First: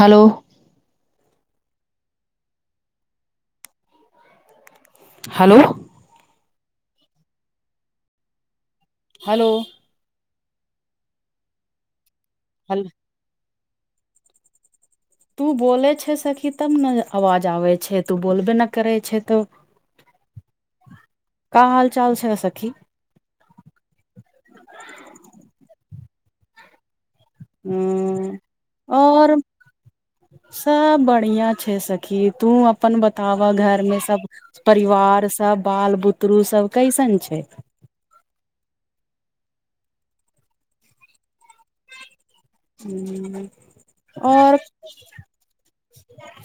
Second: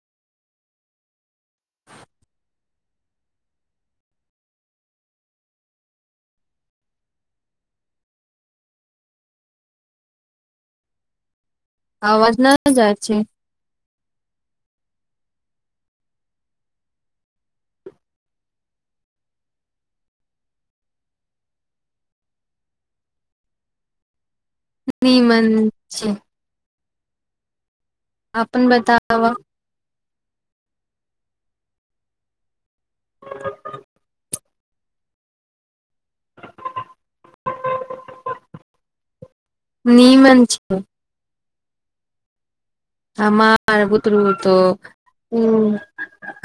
hello hello hello आवाज नहि hello जाइ छै तू बोले छै सखी तब ने आवाज आबै छै तू बोलबे न करे छै तऽ का हाल चाल छै सखी निमन छै उं अपन बताब और सब बढ़िआ छै सखी तू अपन बताव घरमें सब परिवार सब बाल बुतरु सब कैसन छै नीमन छै हमार बुतरू त और उ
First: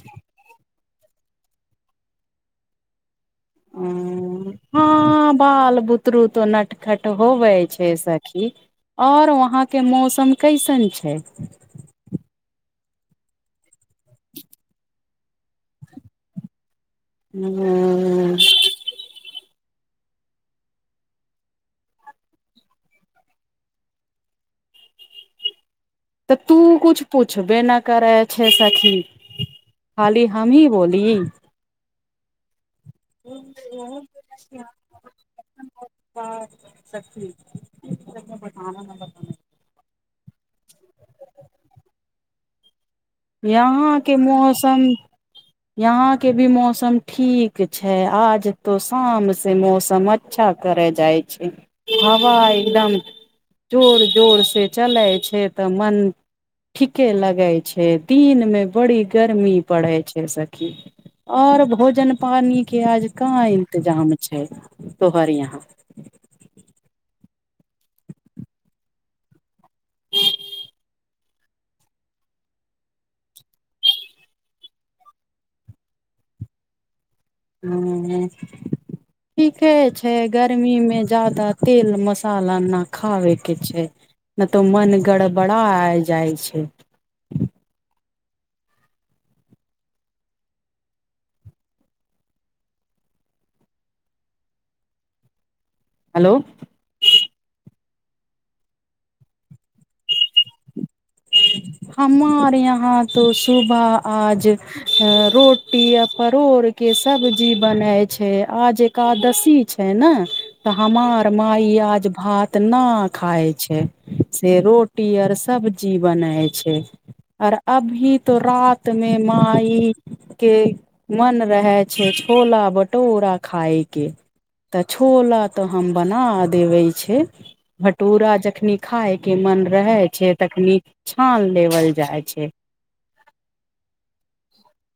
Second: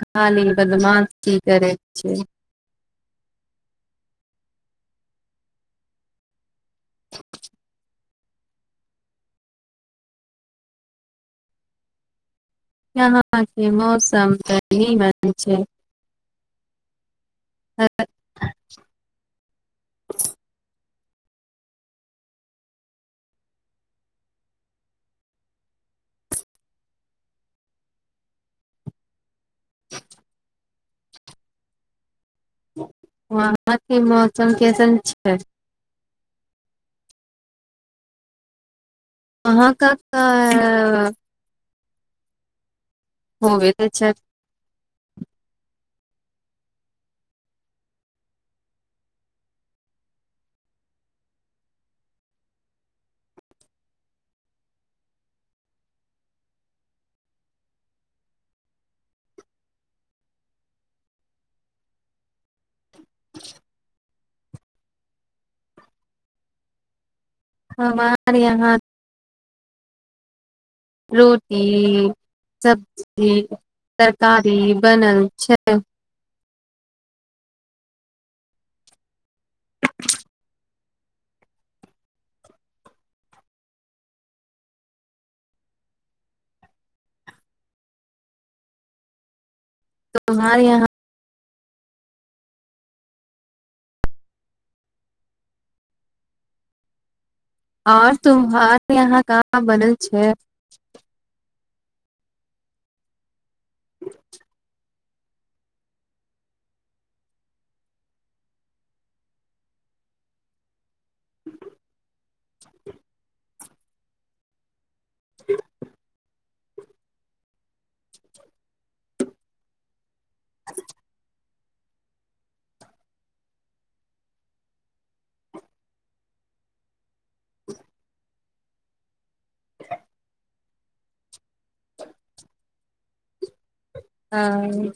खाली बदमाश सी करै छियै ह हँ बाल बुतरू तऽ नटखट होबै छै सखी आओर वहाँके मौसम कइसन छै यहाँके मौसम त नीमन छै हू तऽ तू कुछ पूछबे न करै छैे सखी खाली हम ही बोली वहां के मौसम कइसन छै आनन्द ल अहाँके तऽ त छै यहाँके मौसम यहां के भी मौसम ठीक छै आज तो शाम से मौसम अच्छा करे जाय छै हवा एकदम जोर जोर से चले छै तऽ मन ठीके लगे छै दिन मे बड़ी गर्मी पड़े छै सखी और भोजन पानी के आज का इन्तजाम छै तोहर यहाँ हमर यहाँ रोटी सब्जी तरकारी बनल छै हं ठीके छै गर्मीमे जादा तेल मसाला नहि खाबेके छै न तऽ मन गड़बड़ाइ जाइ छै त हमारे यहाँ हलो आओर तुम्हार यहाँ का बनल छै हमार यहाँ तो सुबह आज रोटी आ परोड़ के सब्जी बनय छै आज एकादशी छै ने तऽ हमार माय आज भात न खाय छै से रोट टि आर सब बनय छै आओर अभी तो रात मे माई के मन रहे छै छोला भटूरा खाय के तऽ छोला तऽ हम बना देबे छै भटूरा जखनी खाय के मन रहय छै तखनि छान देबल जाइ छै हँ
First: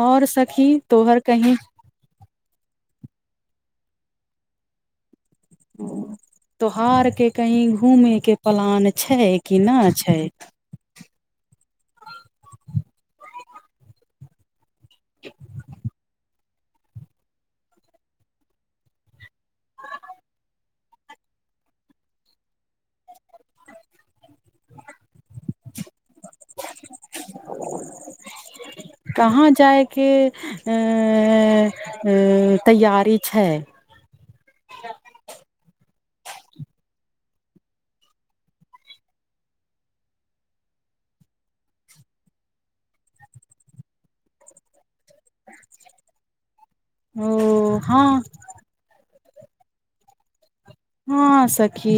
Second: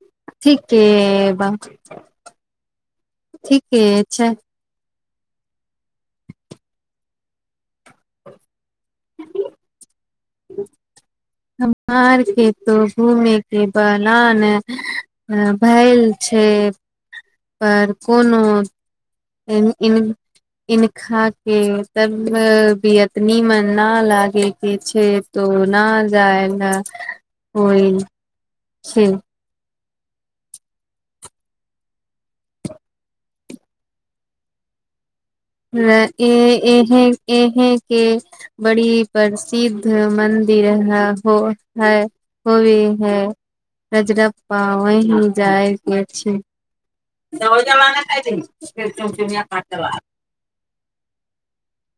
आओर सखीं ठीके तोहर बा कहीं ठीके छै तोहारके कहीँ घूमयके प्लान छै कि न छै हमारके तो घूमयके पलान भेल छै पर कोनो इनखा के तब बियत नीमन ना लागे के छै तो ना जायगा होइ छै कहाँ जा जाय के तैयारी छै इं इहीं इहीं के बड़ी प्रसिद्ध मन्दिर ह हो है होवे है रजरप्पा वही जायके छै ओ तब जमा ने हँ ख जया पांडबा हँ सखी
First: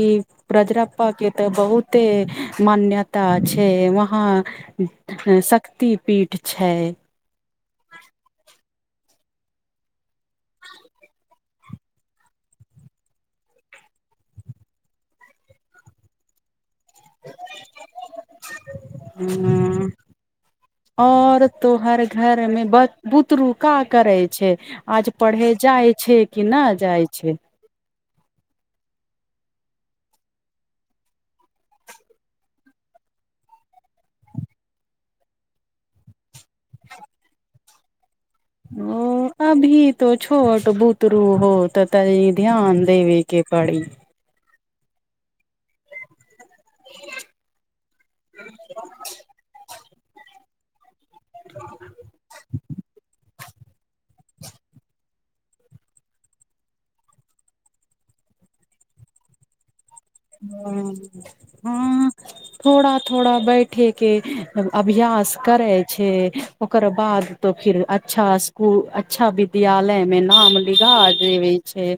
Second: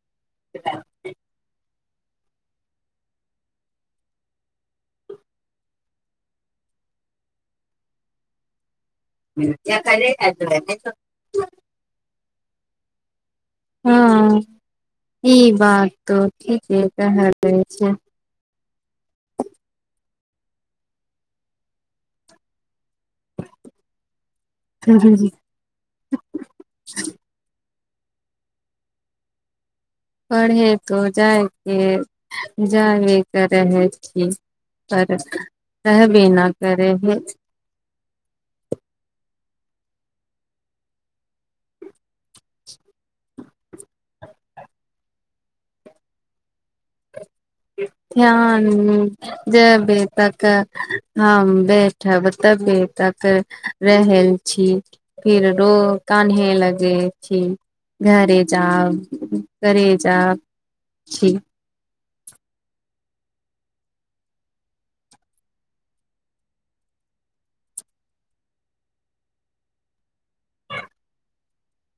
ब्रजराप्पा के तऽ बहुत ते मान्यता छै वहाँ शक्ति पीठ छै [unintelligible] [unintelligible] हँ ई बा त' ठी क तऽ रहय दै छै हँ, और तो हर घरमे बच बुतरुका करै छै आज पढ़े जाइ छै कि न जाइ छै पढ़ैे तऽ जाय कऽ जायबे करै छी पर रहबे नहि करै हइ ओ अभी तो छोट बुतरू हो तऽ तइ ध्यान देबे केपड़ी ध्यान जब तक [unintelligible] हम बैठब तबी तक रहल छी फिर रो कानहे लगे छी घरे जा घरे जा छी हँ थोड़ा थोड़ा बैठेके अभ्यास करै छै ओकर बाद तऽ फिर अच्छा स्कुल अच्छा विद्यालयमे नाम लिखा देबै छै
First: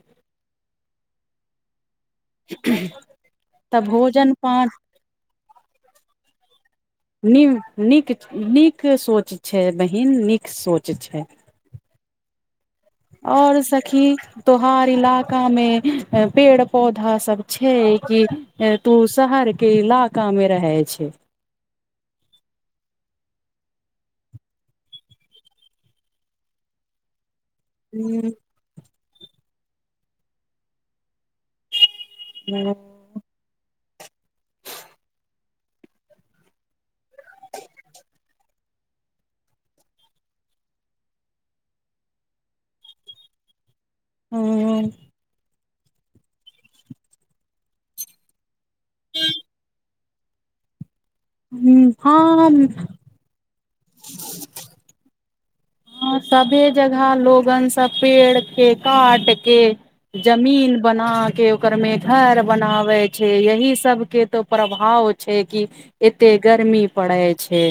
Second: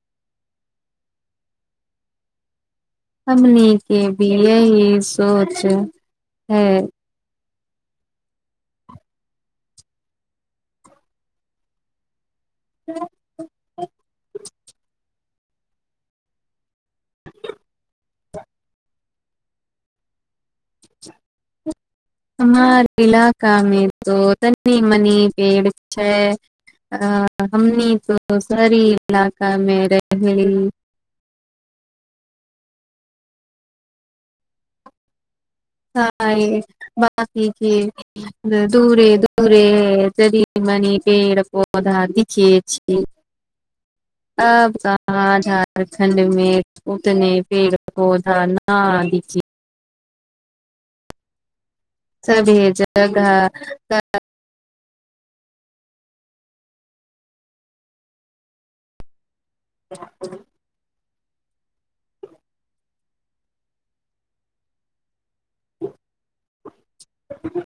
हमनी तऽ के भी भोजन पान यही सोच है नि नीक नीक सोच छै बहिन नीक सोच छै और सखी तोहार इलाकामे पेड़ पौधा सब छै कि तू शहर के इलाकामे रहै छै हमार इलाकामे त तनी मनी पेड़ छै आ हमनी हूँ तो सारी इलाकामे रहबै हँ हं [unintelligible] दूरे दूरे तनीमनी पेड़ पौधा दिखे छै तब हूँ त' मजा प्रखण्ड मे उतने पेड़ पौधा न हिं छै हँ सभे हम जगह तऽ सभे जगह लोगन सब पेड़ के काट के जमीन बना के ओकर मे घर बनावै छै यही सब के तो प्रभाव छै कि एते गर्मी पड़े छै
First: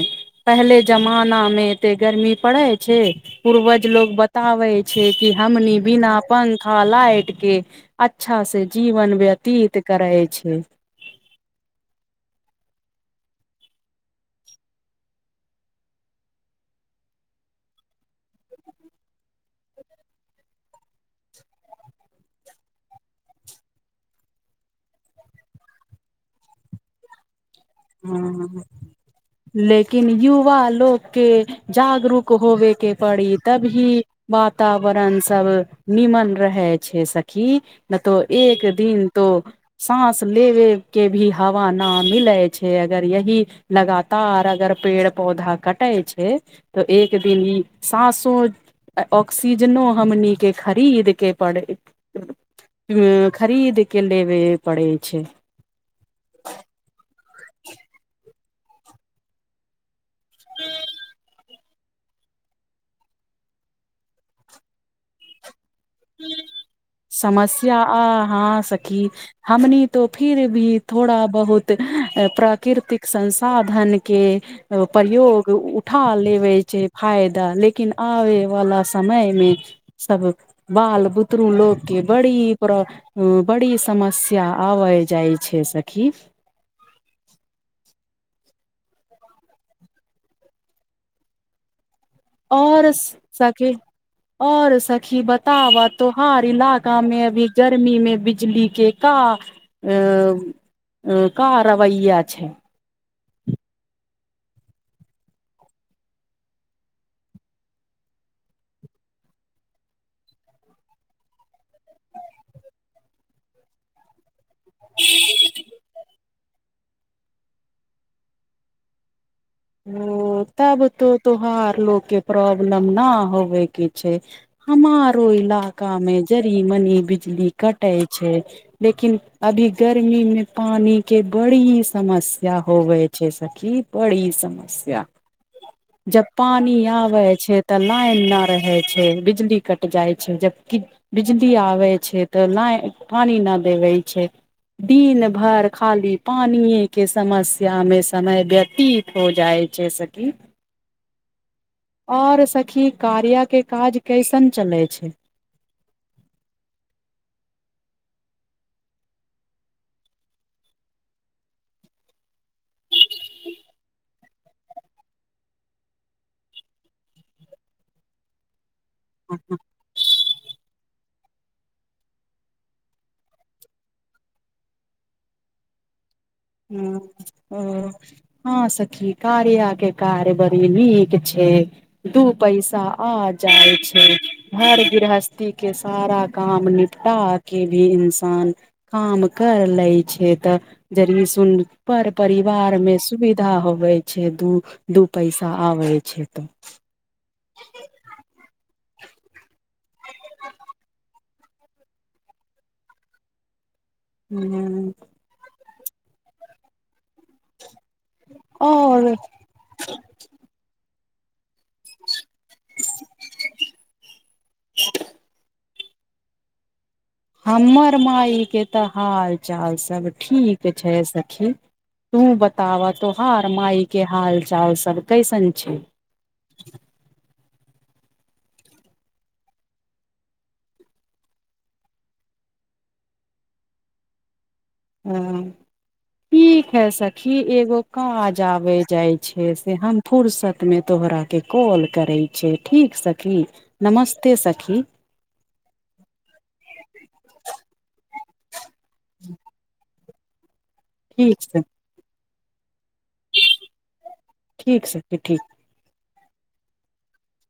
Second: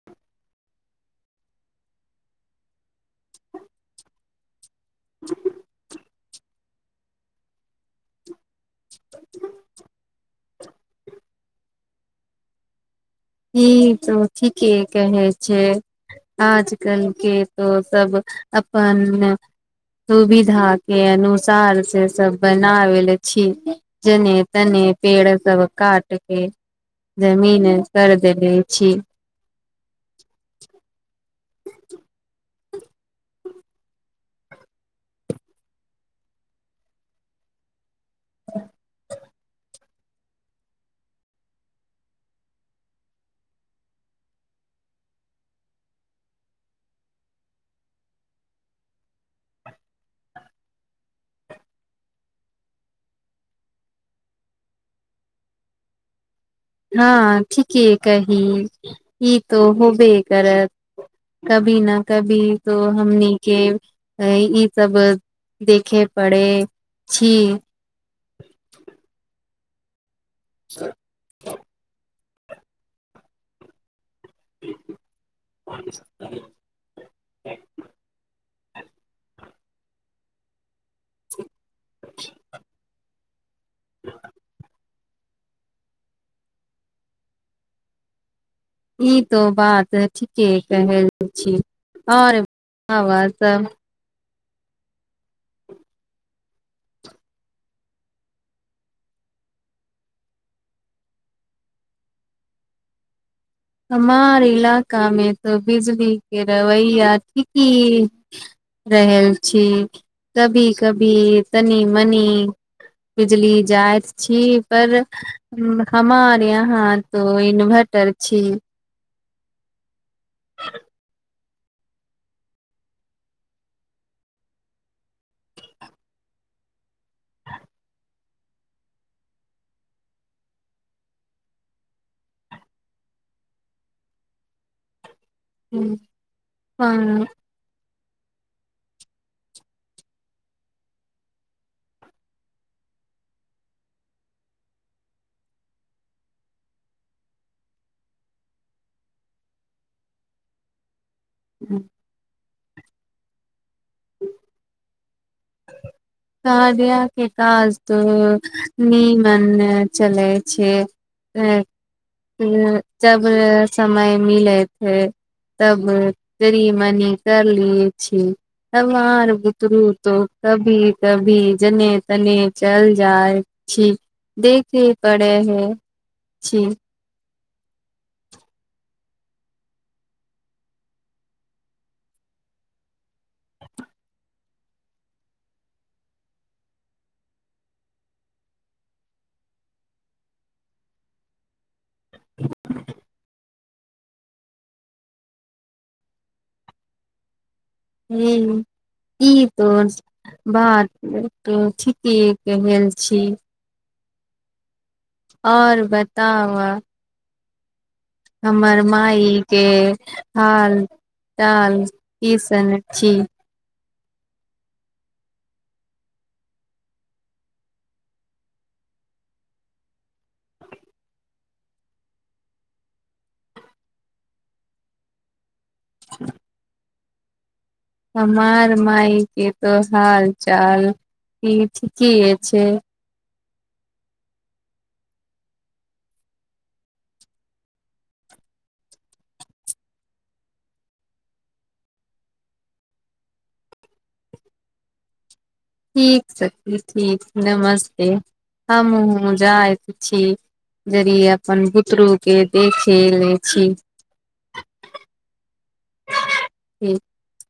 पहले जमानामे एते गर्मी पड़य छै पूर्वज लोग बताबै छै कि हमनी बिना पंखा लाइ ट के अच्छा से जीवन व्यतीत करै छै ई तो ठीके कहे छै आजकल के तो सब अपन सुविधा के अनुसार से सब बनावल छी जेने तेने पेड़ सब काट के जमीन कर देले ह छी लेकिन युवा लोकके जागरूक होबे के पड़ी तभी वातावरण सब नीमन रहै छै सखी नहि तऽ एक दिन तो सांस लेबे के भी हवा ना मिलै छै अगर यही लगातार अगर पेड़ पौधा कटै छै तऽ एक दिन ई सांसो ऑक्सीजनो हमनी खरीदके परै खरीदके लेबे पड़ै छै हँ ठीके कही ई तो होबे करत कभी ने कभी तो हमनीके ई सब देखे पड़े छी समस्या आ हँ सखी हमनी तो फिर भी थोड़ा बहुत प्राकृतिक संसाधन के प्रयोग उठा लेबे छै फायदा लेकिन आबय वाला समय मे सब बाल बुत तरू लोक के बड़ी प्र [unintelligible] बड़ी समस्या आबै जाइ छै सखी ई तो बात ठीके कहै छी आओर और आबत सखी और सखी बताबह तोहार इलाका में अभी गर्मी मे बिजली के का एं का रवैया छै हमार इलाका मे तऽ बिजली के रवैया ठीकी रहल छी कभी कभी तनी मनी बिजली जाइत छी पर हमार यहाँ तो इन्भर्टर छी ओ तब तो तो बर लोग के प्रॉब्लम न होबयके छै हमारो इलाकामे जरी मनी बिजली कटे छै लेकिन अभी गर्मी में पानी के बड़ी समस्या होबै छै सखी बड़ी सम स्या जब पानी आबै पर छै त लाइन न रहै छै बिजली कट जाइ छै जबकि बिजली आबै छै त लाइन पानी नअ देबय छै दिन भरि खाली पानिये के समस्या मे समय व्यतीत हो जाइ छै सखी आओर सख ई कार्या के काज कैसन चलै छै कार्या के काज त नीमन य चलै छै जब समय मिलै छै तब तनी मनी तर लेबे छी तब आर बुतरू कभी कभी जने तने चल जाइ छी देखे पड़ै है छी हँ ओ हां सखी कार्या के कार बरी नीक छै दू पैसा आ जाय छै घर गृहस्थी के सारा काम निपटा के भी इंसान काम कर लै छै त जर तुन पर परिवारमे सुवि धा होबै छै दू दू पैसा आबै छै त [unintelligible] हं ई तो बात ठीके कहय छी हुं आओर बताब' अप हमर और माइ के हाल चाल केसन छी हमर माय के तऽ हाल चाल सब ठीक छै सखी तू बताबह तोहार मााय के हाल चाल सब कैसन छै हमार माइ के तऽ हाल चाल ठीके छै हँ ठीक हइ सखी एगो काज आबय जाइ छै से हम फुुरसतमे तोहराके कॉल करैत छिय ठीक सखी नमस्ते सखी ठीक हमहुं जायत छी जरी ठीक छै अपन बुतरुक के देख एलै छी ठीक सखी ठीक ह [unintelligible]